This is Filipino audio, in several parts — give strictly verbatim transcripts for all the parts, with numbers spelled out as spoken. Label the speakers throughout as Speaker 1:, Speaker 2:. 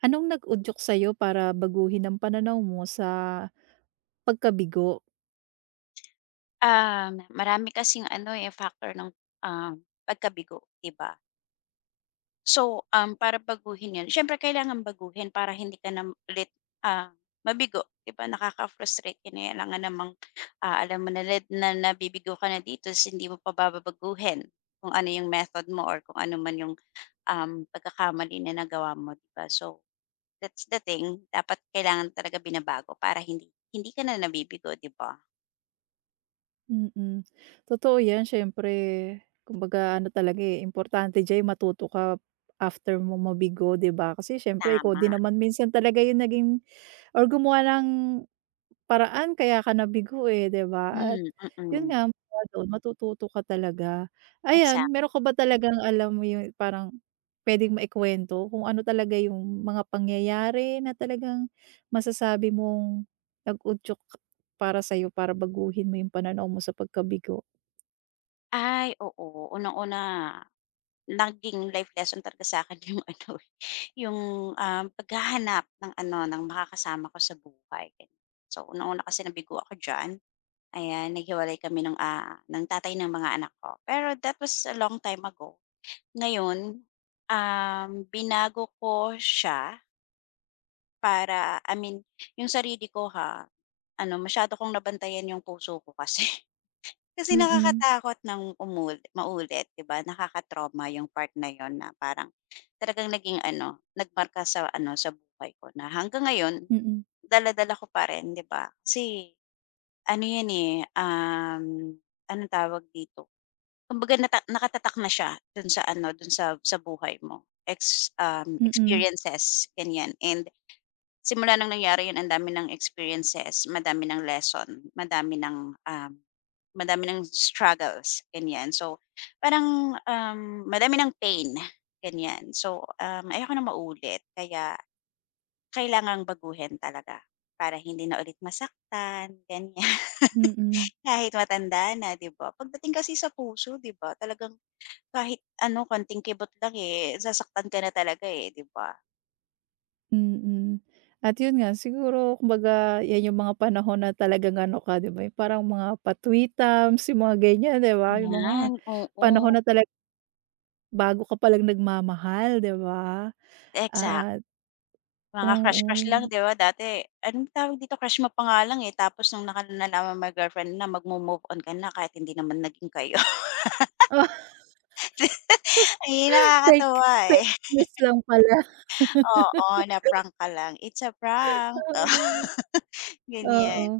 Speaker 1: Anong nag-udyok sa'yo para baguhin ang pananaw mo sa pagkabigo?
Speaker 2: Ah, marami kasing ano, eh, factor ng, uhm, pagkabigo, di ba? So, uhm, para baguhin 'yon siyempre kailangan baguhin, para hindi ka na ulit, ah, mabigo, 'di ba? Nakaka-frustrate din, eh, alangan namang, ah, alam mo na ret na nabibigo ka na dito sin hindi mo pa ba babaguhin, kung ano yung method mo or kung ano man yung, uhm, pagkakamali na nagawa mo, 'di ba? So, that's the thing, dapat kailangan talaga binabago, para hindik hindi ka na nabibigo, 'di ba?
Speaker 1: Mm. Totoo 'yan siyempre, kumbaga ano talaga, eh, importante diya'y matuto ka after mong mabigo, 'di ba? Kasi siyempre, ikaw
Speaker 2: Tama.
Speaker 1: din naman minsan talaga yung naging or gumawa ng paraan kaya ka nabigo, eh, di ba? At
Speaker 2: Hmm,
Speaker 1: yun
Speaker 2: mm.
Speaker 1: nga, mula dun matututo ka talaga.
Speaker 2: Exact.
Speaker 1: Ayan, meron ka ba talagang alam mo yung parang pwedeng ma-ikuwento, kung ano talaga yung mga pangyayari na talagang masasabi mong nag-udyok para sa'yo, para baguhin mo yung pananaw mo sa pagkabigo?
Speaker 2: Ay oo. Unang-una naging life lesson talaga sakin yung ano eh, yung, uhm, paghahanap ng ano, ng makakasama ko sa buhay. So, unang-una kasi nabigo ako diyan, ayan, naghiwalay kami ng, ah, ng tatay ng mga anak ko. Pero that was a long time ago. Ngayon, uhm, binago ko siya para, I mean yung sarili ko ha, ano, masyado kong nabantayan yung puso ko kasi. Kasi
Speaker 1: Mm.
Speaker 2: nakakatakot nang umuli maulit, 'di ba? Nakaka-trauma yung part na 'yon na parang talagang naging ano, nagmarka sa ano, sa buhay ko na hanggang ngayon
Speaker 1: Mm.
Speaker 2: dala-dala ko pa rin, 'di ba? Kasi ano 'yan, eh, uhm anong tawag dito, kumbaga nata nakatatak na siya do'n sa ano, do'n sa sa buhay mo, ex, uhm,
Speaker 1: Mm.
Speaker 2: experiences, ganyan and simula nang nangyari 'yon andami ng experiences, madami nang lesson, madami nang, uhm, madami nang struggles, ganyan. So, parang, uhm, madami ng pain, ganyan. So, uhm, ayoko nang maulit kaya kailangang baguhin talaga para hindi na ulit masaktan, ganyan,
Speaker 1: Mm.
Speaker 2: kahit matanda na, di ba? Pagdating kasi sa puso, di ba, talagang kahit ano, konting kibot lang, eh, nasasaktan ka na talaga, eh, di ba?
Speaker 1: Mm. At 'yun nga, siguro kumbaga, 'yan 'yung mga panahon na talagang ano ka, 'di ba, 'yung parang mga pa-tweetums 'yung mga ganyan, 'di ba, 'yung mga
Speaker 2: Ayan,
Speaker 1: panahon
Speaker 2: oo.
Speaker 1: na tala Bago ka palang nagmamahal, 'di ba,
Speaker 2: Exact.
Speaker 1: at
Speaker 2: Mga
Speaker 1: oo.
Speaker 2: crush-crush lang, 'di ba, dati anong tawag dito, crush mo pa nga lang, eh, tapos nung naka nalaman mong may girlfriend na, magmo-move on ka na kahit hindi naman naging kayo.
Speaker 1: Oh.
Speaker 2: Ayi
Speaker 1: Fake
Speaker 2: nakakatuwa, eh.
Speaker 1: fake news lang pala.
Speaker 2: Oo, na prank ka lang. It's a prank, oh,
Speaker 1: Oo, oo.
Speaker 2: ganyan.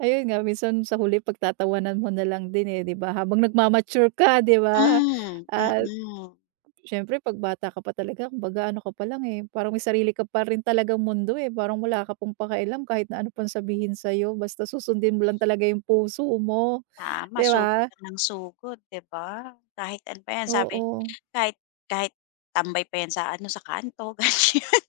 Speaker 1: Ayun nga minsan sa huli, pagtatawanan mo nalang din, eh, 'di ba, habang nagma-mature ka, 'di ba?
Speaker 2: Hmm.
Speaker 1: Ah,
Speaker 2: Mm.
Speaker 1: siyempre 'pag bata ka pa talaga, kumbaga ano ka pa lang, eh, parang may sarili ka pa rin talagang mundo, eh, parang wala ka pang pakialam kahit na ano pang sabihin sa'yo basta susundin mo lang talaga 'yung puso mo,
Speaker 2: Tama,
Speaker 1: 'di
Speaker 2: sugod
Speaker 1: ba?
Speaker 2: lang ng sugod, 'di ba, kahit ano pa 'yan sabi
Speaker 1: Oo.
Speaker 2: kahit kahit tambay pa 'yan sa ano, sa kanto ganyan,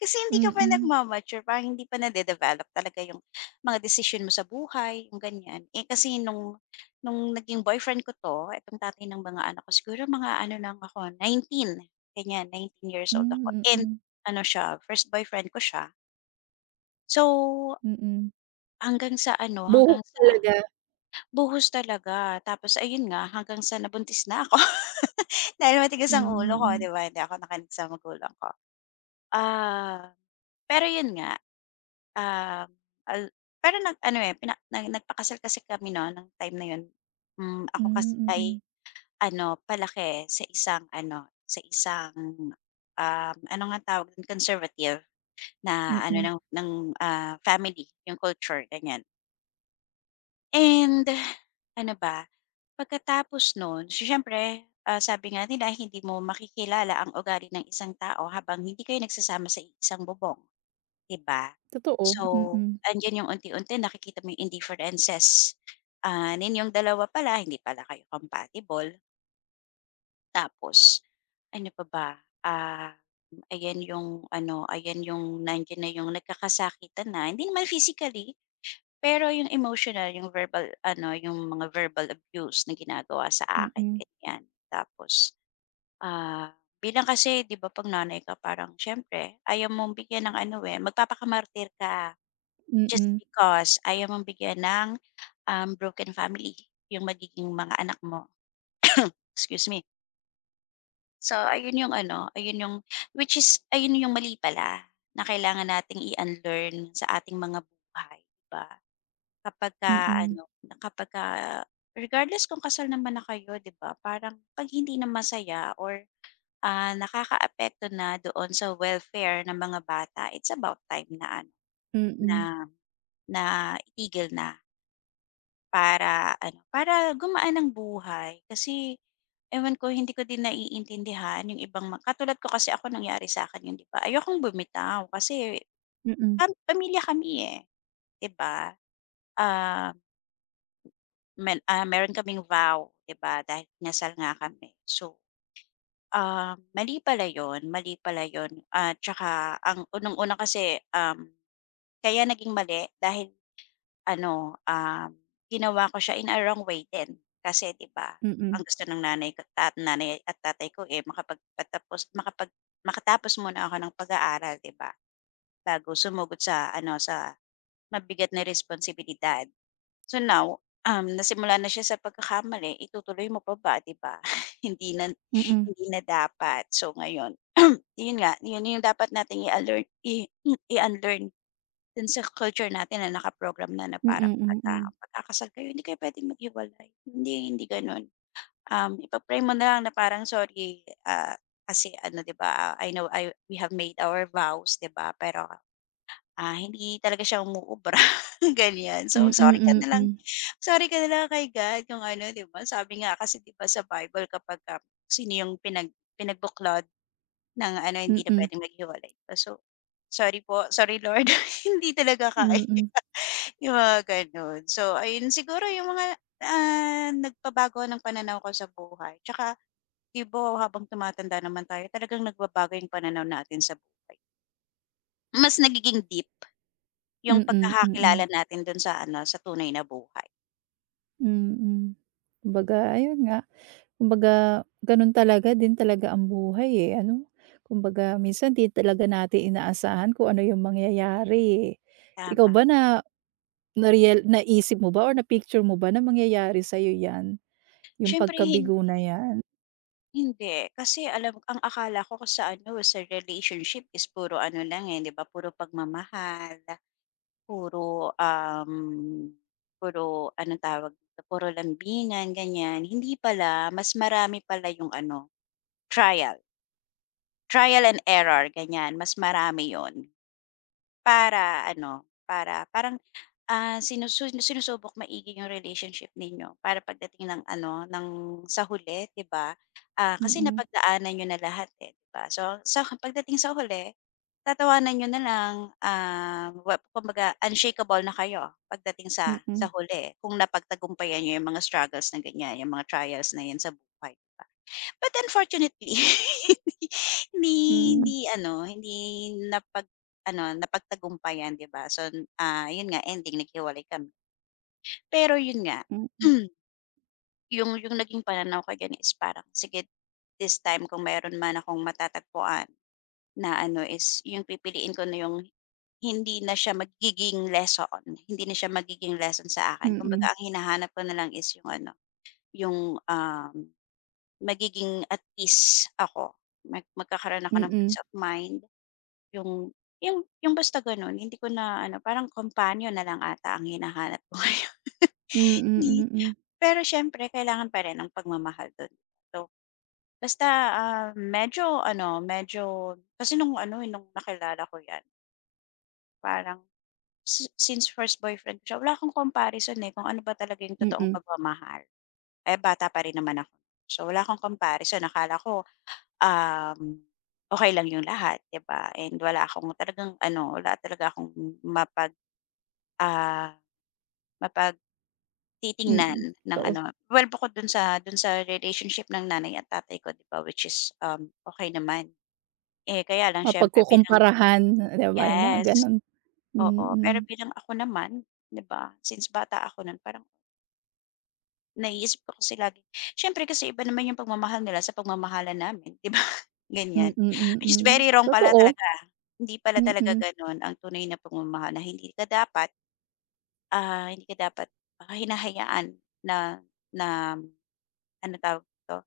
Speaker 2: kasi hindi ka pa
Speaker 1: Mm.
Speaker 2: nagma-mature, parang hindi pa nade-develop talaga 'yung mga desisyon mo sa buhay, 'yung ganyan. Eh, kasi no'ng no'ng naging boyfriend ko 'to, itong tatay ng mga anak ko, siguro mga ano lang ako nineteen ganyan, nineteen years old ako,
Speaker 1: Hmm,
Speaker 2: and
Speaker 1: mm.
Speaker 2: ano siya first boyfriend ko siya. So,
Speaker 1: Mm.
Speaker 2: hanggang sa ano, hanggang
Speaker 1: Buhok
Speaker 2: sa
Speaker 1: talaga.
Speaker 2: buhos talaga, tapos ayun nga, hanggang sa nabuntis na ako, dahil matigas ang
Speaker 1: Hmm.
Speaker 2: ulo ko,
Speaker 1: Mm.
Speaker 2: 'di ba, hindi ako nakinig sa magulang ko. Ah, pero 'yon nga, ah, al pero nag-ano, eh, pina na nagpakasal kasi kami no'n nung time na 'yon. Hmm, ako kasi
Speaker 1: Hmm,
Speaker 2: ay
Speaker 1: mm.
Speaker 2: ano, palaki sa isang ano, sa isang, uhm ano nga tawag dun, conservative na ano
Speaker 1: Mm.
Speaker 2: ng ng, ah, family, yung culture, ganyan. And ano ba, pagkatapos no'n so, siyempre, ah, sabi nga nila, hindi mo makikilala ang ugali ng isang tao habang hindi kayo nagsasama sa iisang bubong, 'di ba?
Speaker 1: Totoo.
Speaker 2: So,
Speaker 1: Mm.
Speaker 2: 'andiyan yung unti-unti nakikita mo yung indifferences, ah, ninyong dalawa pala, hindi pala kayo compatible. Tapos, ano pa ba, ah, ayan yung ano, ayan yung nandiyan na yung nagkakasakitan na, hindi naman physically pero yung emotional, yung verbal ano, yung mga verbal abuse na ginagawa sa akin,
Speaker 1: Mm.
Speaker 2: ganyan. Tapos, ah, bilang kasi 'di ba, 'pag nanay ka parang siyempre ayaw mong bigyan ng ano, eh, magpapakamartir ka just
Speaker 1: Mm.
Speaker 2: because ayaw mong bigyan ng, uhm, broken family yung magiging mga anak mo. Excuse me! So, ayun yung ano, ayun yung which is, ayun yung mali pala, na kailangan nating i-unlearn sa ating mga buhay, 'di ba? Kapagka
Speaker 1: Mm.
Speaker 2: ano, na kapag ka regardless kung kasal naman na kayo, 'di ba, parang 'pag hindi na masaya or, ah, nakakaapekto na doon sa welfare ng mga bata, it's about time na ano, na
Speaker 1: Mm.
Speaker 2: na itigil na para ano, para gumaan ang buhay. Kasi ewan ko, hindi ko din naiintindihan yung ibang ma katulad ko kasi ako nangyari sa akin 'yon, 'di ba? Ayokong bumitaw, kasi
Speaker 1: Mm.
Speaker 2: pam pamilya kami eh, di ba, ah men, ah, meron kaming vow, 'di ba, dahil kinasal nga kami. So, ah, mali pala 'yon. Mali pala 'yon, ah, 'tsaka ang unang-una kasi, um, kaya naging mali dahil ano, um, ginawa ko siya in a wrong way din. Kasi 'di ba,
Speaker 1: Mm.
Speaker 2: ang gusto ng nanay ko ta nanay at tatay ko, eh, makapagpatapos, makapag makatapos muna ako ng pag-aaral, 'di ba, bago sumugod sa ano, sa mabigat na responsibilidad. So, now, um, nasimulan na siya sa pagkakamali itutuloy mo pa ba, 'di ba? Hindi na
Speaker 1: Mm.
Speaker 2: hindi na dapat. So, ngayon, yun nga, yun yung dapat nating i-unlearn i i unlearn, do'n sa culture natin na naka-program na, na parang
Speaker 1: Mm,
Speaker 2: pagka,
Speaker 1: mm.
Speaker 2: pagka kasal kayo, hindi kayo puwedeng maghiwalay, hindi hindi gano'n. Um, ipag-pray mo na lang na parang, "Sorry, ah, kasi ano, 'di ba, ah, I know, I we have made our vows 'di ba, pero, ah, hindi talaga siya umuubra," ganyan. So,
Speaker 1: Mm,
Speaker 2: sorry ka na lang
Speaker 1: mm.
Speaker 2: sorry ka na lang kay God kung ano, 'di ba. Sabi nga kasi, 'di ba, sa Bible kapagka, sino yung pinag pinagbuklod ng ano, hindi na
Speaker 1: Mm.
Speaker 2: puwedeng maghiwalay pa. So, "Sorry po, sorry Lord. Hindi talaga kaya,"
Speaker 1: Mm.
Speaker 2: yung mga ganun. So, ayun siguro, yung mga, ah, nagpabago ng pananaw ko sa buhay, tsaka, 'di ba, habang tumatanda naman tayo talagang nagbabago yung pananaw natin sa buhay. Mas nagiging deep yung
Speaker 1: Mm. Mm.
Speaker 2: pagkakakilala natin do'n sa ano, sa tunay na buhay.
Speaker 1: Mm. Kumbaga ayun nga, kumbaga gano'n talaga din talaga ang buhay eh, ano? Kumbaga minsan 'di talaga natin inaasahan kung ano yung mangyayari, eh. Ikaw
Speaker 2: Tama.
Speaker 1: ba na na-rea naisip mo ba or na-picture mo ba na mangyayari sa'yo 'yan, yung
Speaker 2: Syempre hindi.
Speaker 1: pagkabigo na 'yan?
Speaker 2: Hindi. Kasi alam ang akala ko kasi sa ano, sa relationship is puro ano lang, eh, 'di ba, puro pagmamahal, puro, uhm, puro anong tawag dito, puro lambingan, ganyan. Hindi pala, mas marami pala yung ano, trial. Trial and error, ganyan, mas marami yun. Para ano, para parang, ah, sinusu sinusubok maigi yung relationship ninyo para pagdating ng ano, ng sa huli, 'di ba? Ah, kasi
Speaker 1: Mm.
Speaker 2: napagdaanan n'yo na lahat eh, 'di ba? So, sa pagdating sa huli tatawanan n'yo nalang, ah, well kumbaga unshakeable na kayo pagdating sa sa
Speaker 1: Mm.
Speaker 2: huli kung napagtagumpayan n'yo yung mga struggles na ganyan, yung mga trials na 'yan sa buhay, 'di ba? But unfortunately, hindi 'di
Speaker 1: Hmm.
Speaker 2: hindi ano, hindi napag-ano, napagtagumpayan, 'di ba? son, ah, 'yon nga, ending naghiwalay kami. Pero yun nga,
Speaker 1: Mm.
Speaker 2: yun yung naging pananaw ko ganiyan is parang, sige this time kung mayroon man akong matatagpuan na ano is yung pipiliin ko na yung hindi na siya magiging lesson hindi na siya magiging lesson sa akin.
Speaker 1: Mm.
Speaker 2: Kumbaga ang hinahanap ko na lang is yung ano, yung uhm, magiging at ease ako, mag magkakaroon ako ng
Speaker 1: Mm.
Speaker 2: peace of mind. Yung yung yung basta gano'n. Hindi ko na ano, parang companion na lang ata ang hinahanap ko ngayon,
Speaker 1: Mm.
Speaker 2: ngi.
Speaker 1: Mm.
Speaker 2: Pero siyempre kailangan pa rin ang pagmamahal do'n. So, basta, uhm, medyo ano, medyo kasi no'ng ano, eh, no'ng nakilala ko yan. Parang si since first boyfriend ko siya, wala akong comparison, eh, kung ano ba talaga yung totoong
Speaker 1: Mm.
Speaker 2: pagmamahal. Eh, bata pa rin naman ako, so, wala akong comparison. Akala ko, uhm, okey lang yung lahat, 'di ba, and wala akong talagang ano wala talaga akong mapag ah mapagtitignan
Speaker 1: Mm,
Speaker 2: ng
Speaker 1: kaus
Speaker 2: ano well bukod do'n sa do'n sa relationship ng nanay at tatay ko, 'di ba, which is, uhm, okey naman. Eh, kaya lang siyempre bilang
Speaker 1: Mapagkukumparahan, 'di ba. Yung mga
Speaker 2: yes
Speaker 1: ganun,
Speaker 2: oo, pero
Speaker 1: mm.
Speaker 2: bilang ako naman, 'di ba, since bata ako nun parang naiisip ko kasi lagi siyempre kasi iba naman yung pagmamahal nila sa pagmamahalan namin, 'di ba?
Speaker 1: Mm,
Speaker 2: Ganyan. It is
Speaker 1: mm,
Speaker 2: very wrong pala
Speaker 1: totoo.
Speaker 2: talaga. Hindi pala talaga
Speaker 1: Mm.
Speaker 2: gano'n ang tunay na pagmamahal na hindi ka dapat, ah hindi ka dapat hinahayaan na na ano tawag dito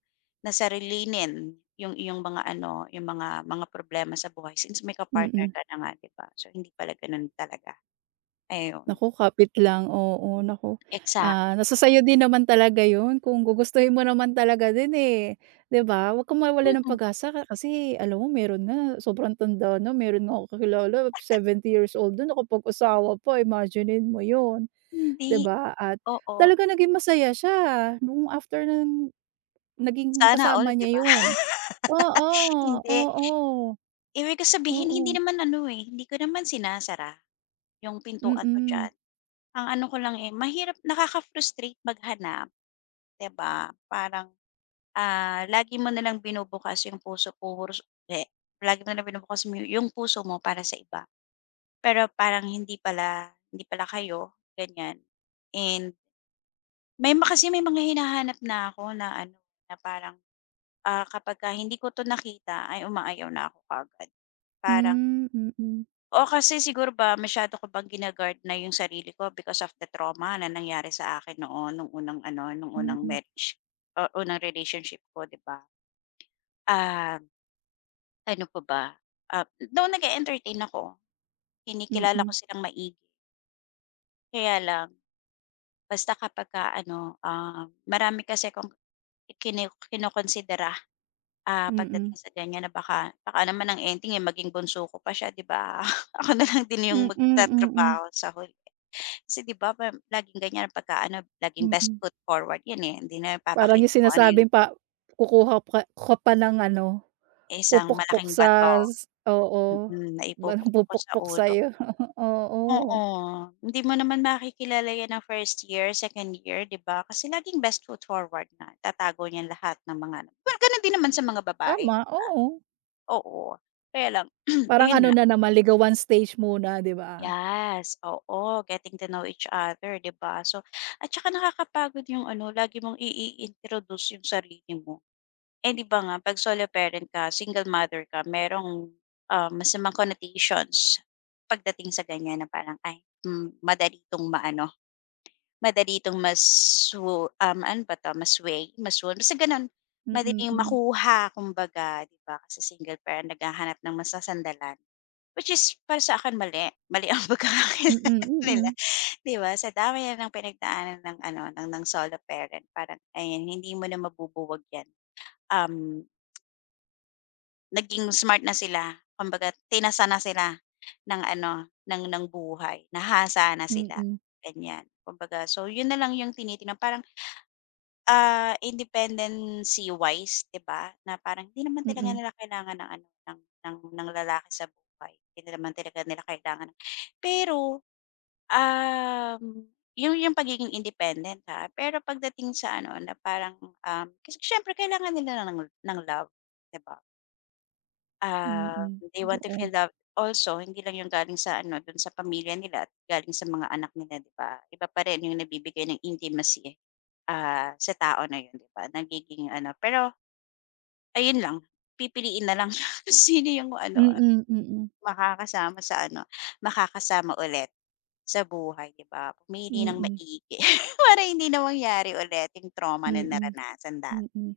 Speaker 2: na sarilinin yung iyong mga ano, yung mga mga problema sa buhay since may ka-partner
Speaker 1: Mm.
Speaker 2: ka na nga, 'di ba, so, hindi pala ganun talaga, ayon.
Speaker 1: Naku kapit lang, oo, naku,
Speaker 2: Exact.
Speaker 1: ah, nasa sa'yo din naman talaga 'yon kung gugustuhin mo naman talaga din, eh, 'di ba? Huwag kang mawalan ng
Speaker 2: Mm.
Speaker 1: pag-asa ka kasi alam mo meron nga sobrang tanda na, meron nga ako kakilala seventy years old yun nakapag-asawa pa imaginin mo 'yon, 'di
Speaker 2: Hindi,
Speaker 1: ba? At
Speaker 2: oo.
Speaker 1: talaga naging masaya siya no'ng after nung naging
Speaker 2: Sana all,
Speaker 1: kasama
Speaker 2: 'di ba?
Speaker 1: niya 'yon, oo,
Speaker 2: Hindi.
Speaker 1: oo.
Speaker 2: Ibig ko sabihin hindi
Speaker 1: Oo.
Speaker 2: naman ano, eh, hindi ko naman sinasara yung pintuan ko
Speaker 1: Mm.
Speaker 2: diyan. Ang ano ko lang, eh, mahirap nakaka-frustrate maghanap 'di ba? Parang, ah, lagi mo na lang binubukas yung puso ko, ru so eh, lagi na lang binubukas mo yung puso mo para sa iba. Pero parang hindi pala hindi pala kayo ganyan and may ma kasi may mga hinahanap na ako na ano, na parang, ah, kapag ka hindi ko to nakita ay umaayaw na ako kaagad. Parang
Speaker 1: Hmm, mm.
Speaker 2: oh, kasi siguro ba masyado ko bang gina-guard na yung sarili ko because of the trauma na nangyari sa akin noon noong unang ano, nu'ng unang
Speaker 1: Mm.
Speaker 2: marriage, oo, unang relationship ko, 'di ba? Ah, ano pa ba? Ah, noon nag-eentertain ako, kinikilala ko
Speaker 1: Mm.
Speaker 2: silang maigi. Kaya lang, basta kapagka-ano, uhm, marami kasi akong ikiniw kinokonsidera, ah,
Speaker 1: Mm.
Speaker 2: pagdating sa ganyan, na baka baka naman ang ending, eh, maging bunso ko pa siya, 'di ba, ako na lang din yung
Speaker 1: Mm, mm.
Speaker 2: magtatrabaho sa huli. Kasi, 'di ba, parang laging ganyan pagka-ano, laging best
Speaker 1: Mm.
Speaker 2: foot forward 'yon, eh. Hindi na
Speaker 1: Parang yung
Speaker 2: ipapakita kung ano yung
Speaker 1: sinasabing pa kukuha pa ku ka pa ng ano,
Speaker 2: Isang
Speaker 1: pupukpok
Speaker 2: malaking bato,
Speaker 1: sa s oo,
Speaker 2: mm, na
Speaker 1: batong
Speaker 2: ipupukpok ko sa
Speaker 1: pupukpok
Speaker 2: ulo.
Speaker 1: sa'yo, oo.
Speaker 2: Oo, hindi mo naman makikilala 'yan ng first year, second year, 'di ba? Kasi laging best foot forward nga, itatago niya lahat ng mga well, ganun din naman sa mga babae, di
Speaker 1: Tama,
Speaker 2: ba?
Speaker 1: oo.
Speaker 2: Oo, kaya lang
Speaker 1: Parang
Speaker 2: ayon
Speaker 1: ano
Speaker 2: nga.
Speaker 1: na naman, ligawan stage muna, di ba?
Speaker 2: Yas, oo, getting to know each other, 'di ba? So, at tsaka nakakapagod yung ano, lagi mong i i-introduce yung sarili mo. Eh, 'di ba, nga, 'pag solo parent ka, single mother ka, merong, uhm, masamang connotations pagdating sa ganyan na parang, ay, hmm, madali itong ma-ano, madali itong ma-swo um ano ba 'to, ma-sway, ma swoon, basta gano'n.
Speaker 1: Mm,
Speaker 2: Madaling
Speaker 1: hmm.
Speaker 2: makuha kumbaga 'di ba, kasi single parent, naghahanap ng masasandalan which is para sa akin, mali. Mali ang
Speaker 1: Mm,
Speaker 2: pagkakakilala nila
Speaker 1: mm.
Speaker 2: 'di ba? Sa dami na ng pinagdaanan ng ano, ng ng solo parent parang, ayan, hindi mo na mabubuwag 'yan. Uhm Naging smart na sila kumbaga tinasa na sila ng ano, ng ng buhay, nahasa na sila
Speaker 1: Mm.
Speaker 2: ganiyan. Kumbaga so 'yon na lang 'yong tinitignan parang, ah, independency wise, 'di ba, na parang hindi naman talaga
Speaker 1: Mm.
Speaker 2: nila kailangan ng ano ng ng lalaki sa buhay hindi naman talaga nila kailangan. Pero, uhm, yung yung pagiging independent ha pero pagdating sa ano na parang, uhm kasi siyempre kailangan nila ng la ng love, 'di ba? Ah,
Speaker 1: Mm.
Speaker 2: they want to feel
Speaker 1: Totoo.
Speaker 2: love also hindi lang 'yong galing sa ano do'n sa pamilya nila galing sa mga anak nila, 'di ba? Iba pa rin 'yong nabibigay ng intimacy, ah, sa tao na 'yon, 'di ba, nagiging ano pero ayun lang pipiliin na lang yung sino 'yong ano
Speaker 1: Mm. Mm.
Speaker 2: makakasama sa ano makakasama ulit sa buhay, 'di ba? Pumili nang
Speaker 1: Mm.
Speaker 2: maigi para hindi na mangyari ulit 'yong trauma na
Speaker 1: Mm.
Speaker 2: naranasan dat.
Speaker 1: Mm.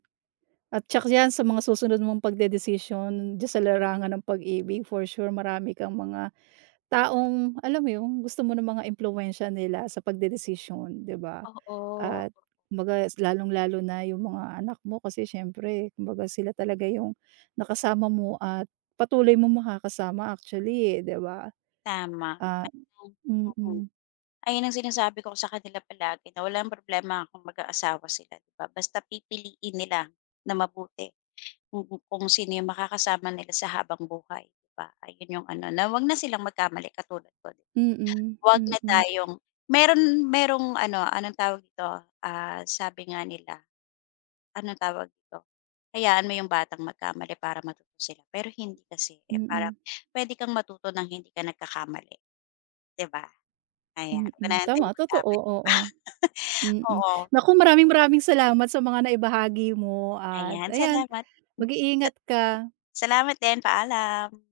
Speaker 1: At tiyak diyan sa mga susunod mong pagdedesisyon diyan sa larangan ng pag-ibig for sure marami kang mga, taong alam mo 'yong gusto mo ng mga impluwensiya nila sa pagdedesisyon, 'di ba,
Speaker 2: Oo.
Speaker 1: at kumbaga lalong-lalo na 'yong mga anak mo kasi siyempre kumbaga sila talaga 'yong, nakasama mo at patuloy mong makakasama actually, eh, 'di ba?
Speaker 2: Tama.
Speaker 1: Ah
Speaker 2: [unintelligible]
Speaker 1: mm.
Speaker 2: ayan ang sinasabi ko sa kanila palagi na walang problema kung mag-aasawa sila, 'di ba, basta pipiliin nila na mabuti kung kung sino 'yong makakasama nila sa habang buhay, 'di ba, ayun 'yong ano na 'wag na silang magkamali katulad ko.
Speaker 1: Mm.
Speaker 2: 'Wag na
Speaker 1: Mm.
Speaker 2: tayong meron, merong ano anong tawag dito, ah, sabi nga nila anong tawag dito. Hayaan mo 'yong batang magkamali para matuto sila pero hindi kasi parang
Speaker 1: Mm.
Speaker 2: pwede kang matuto ng hindi ka nagkakamali, 'di ba? Ayan 'wag mo ng
Speaker 1: Mm.
Speaker 2: hintaying
Speaker 1: Tama totoo,
Speaker 2: magkamali pa.
Speaker 1: oo. Mm.
Speaker 2: Oo.
Speaker 1: Naku maraming-maraming salamat sa mga naibahagi mo at
Speaker 2: Ayan
Speaker 1: ayan,
Speaker 2: salamat. Hmm. Sa
Speaker 1: mag-iingat ka.
Speaker 2: Salamat din paalam.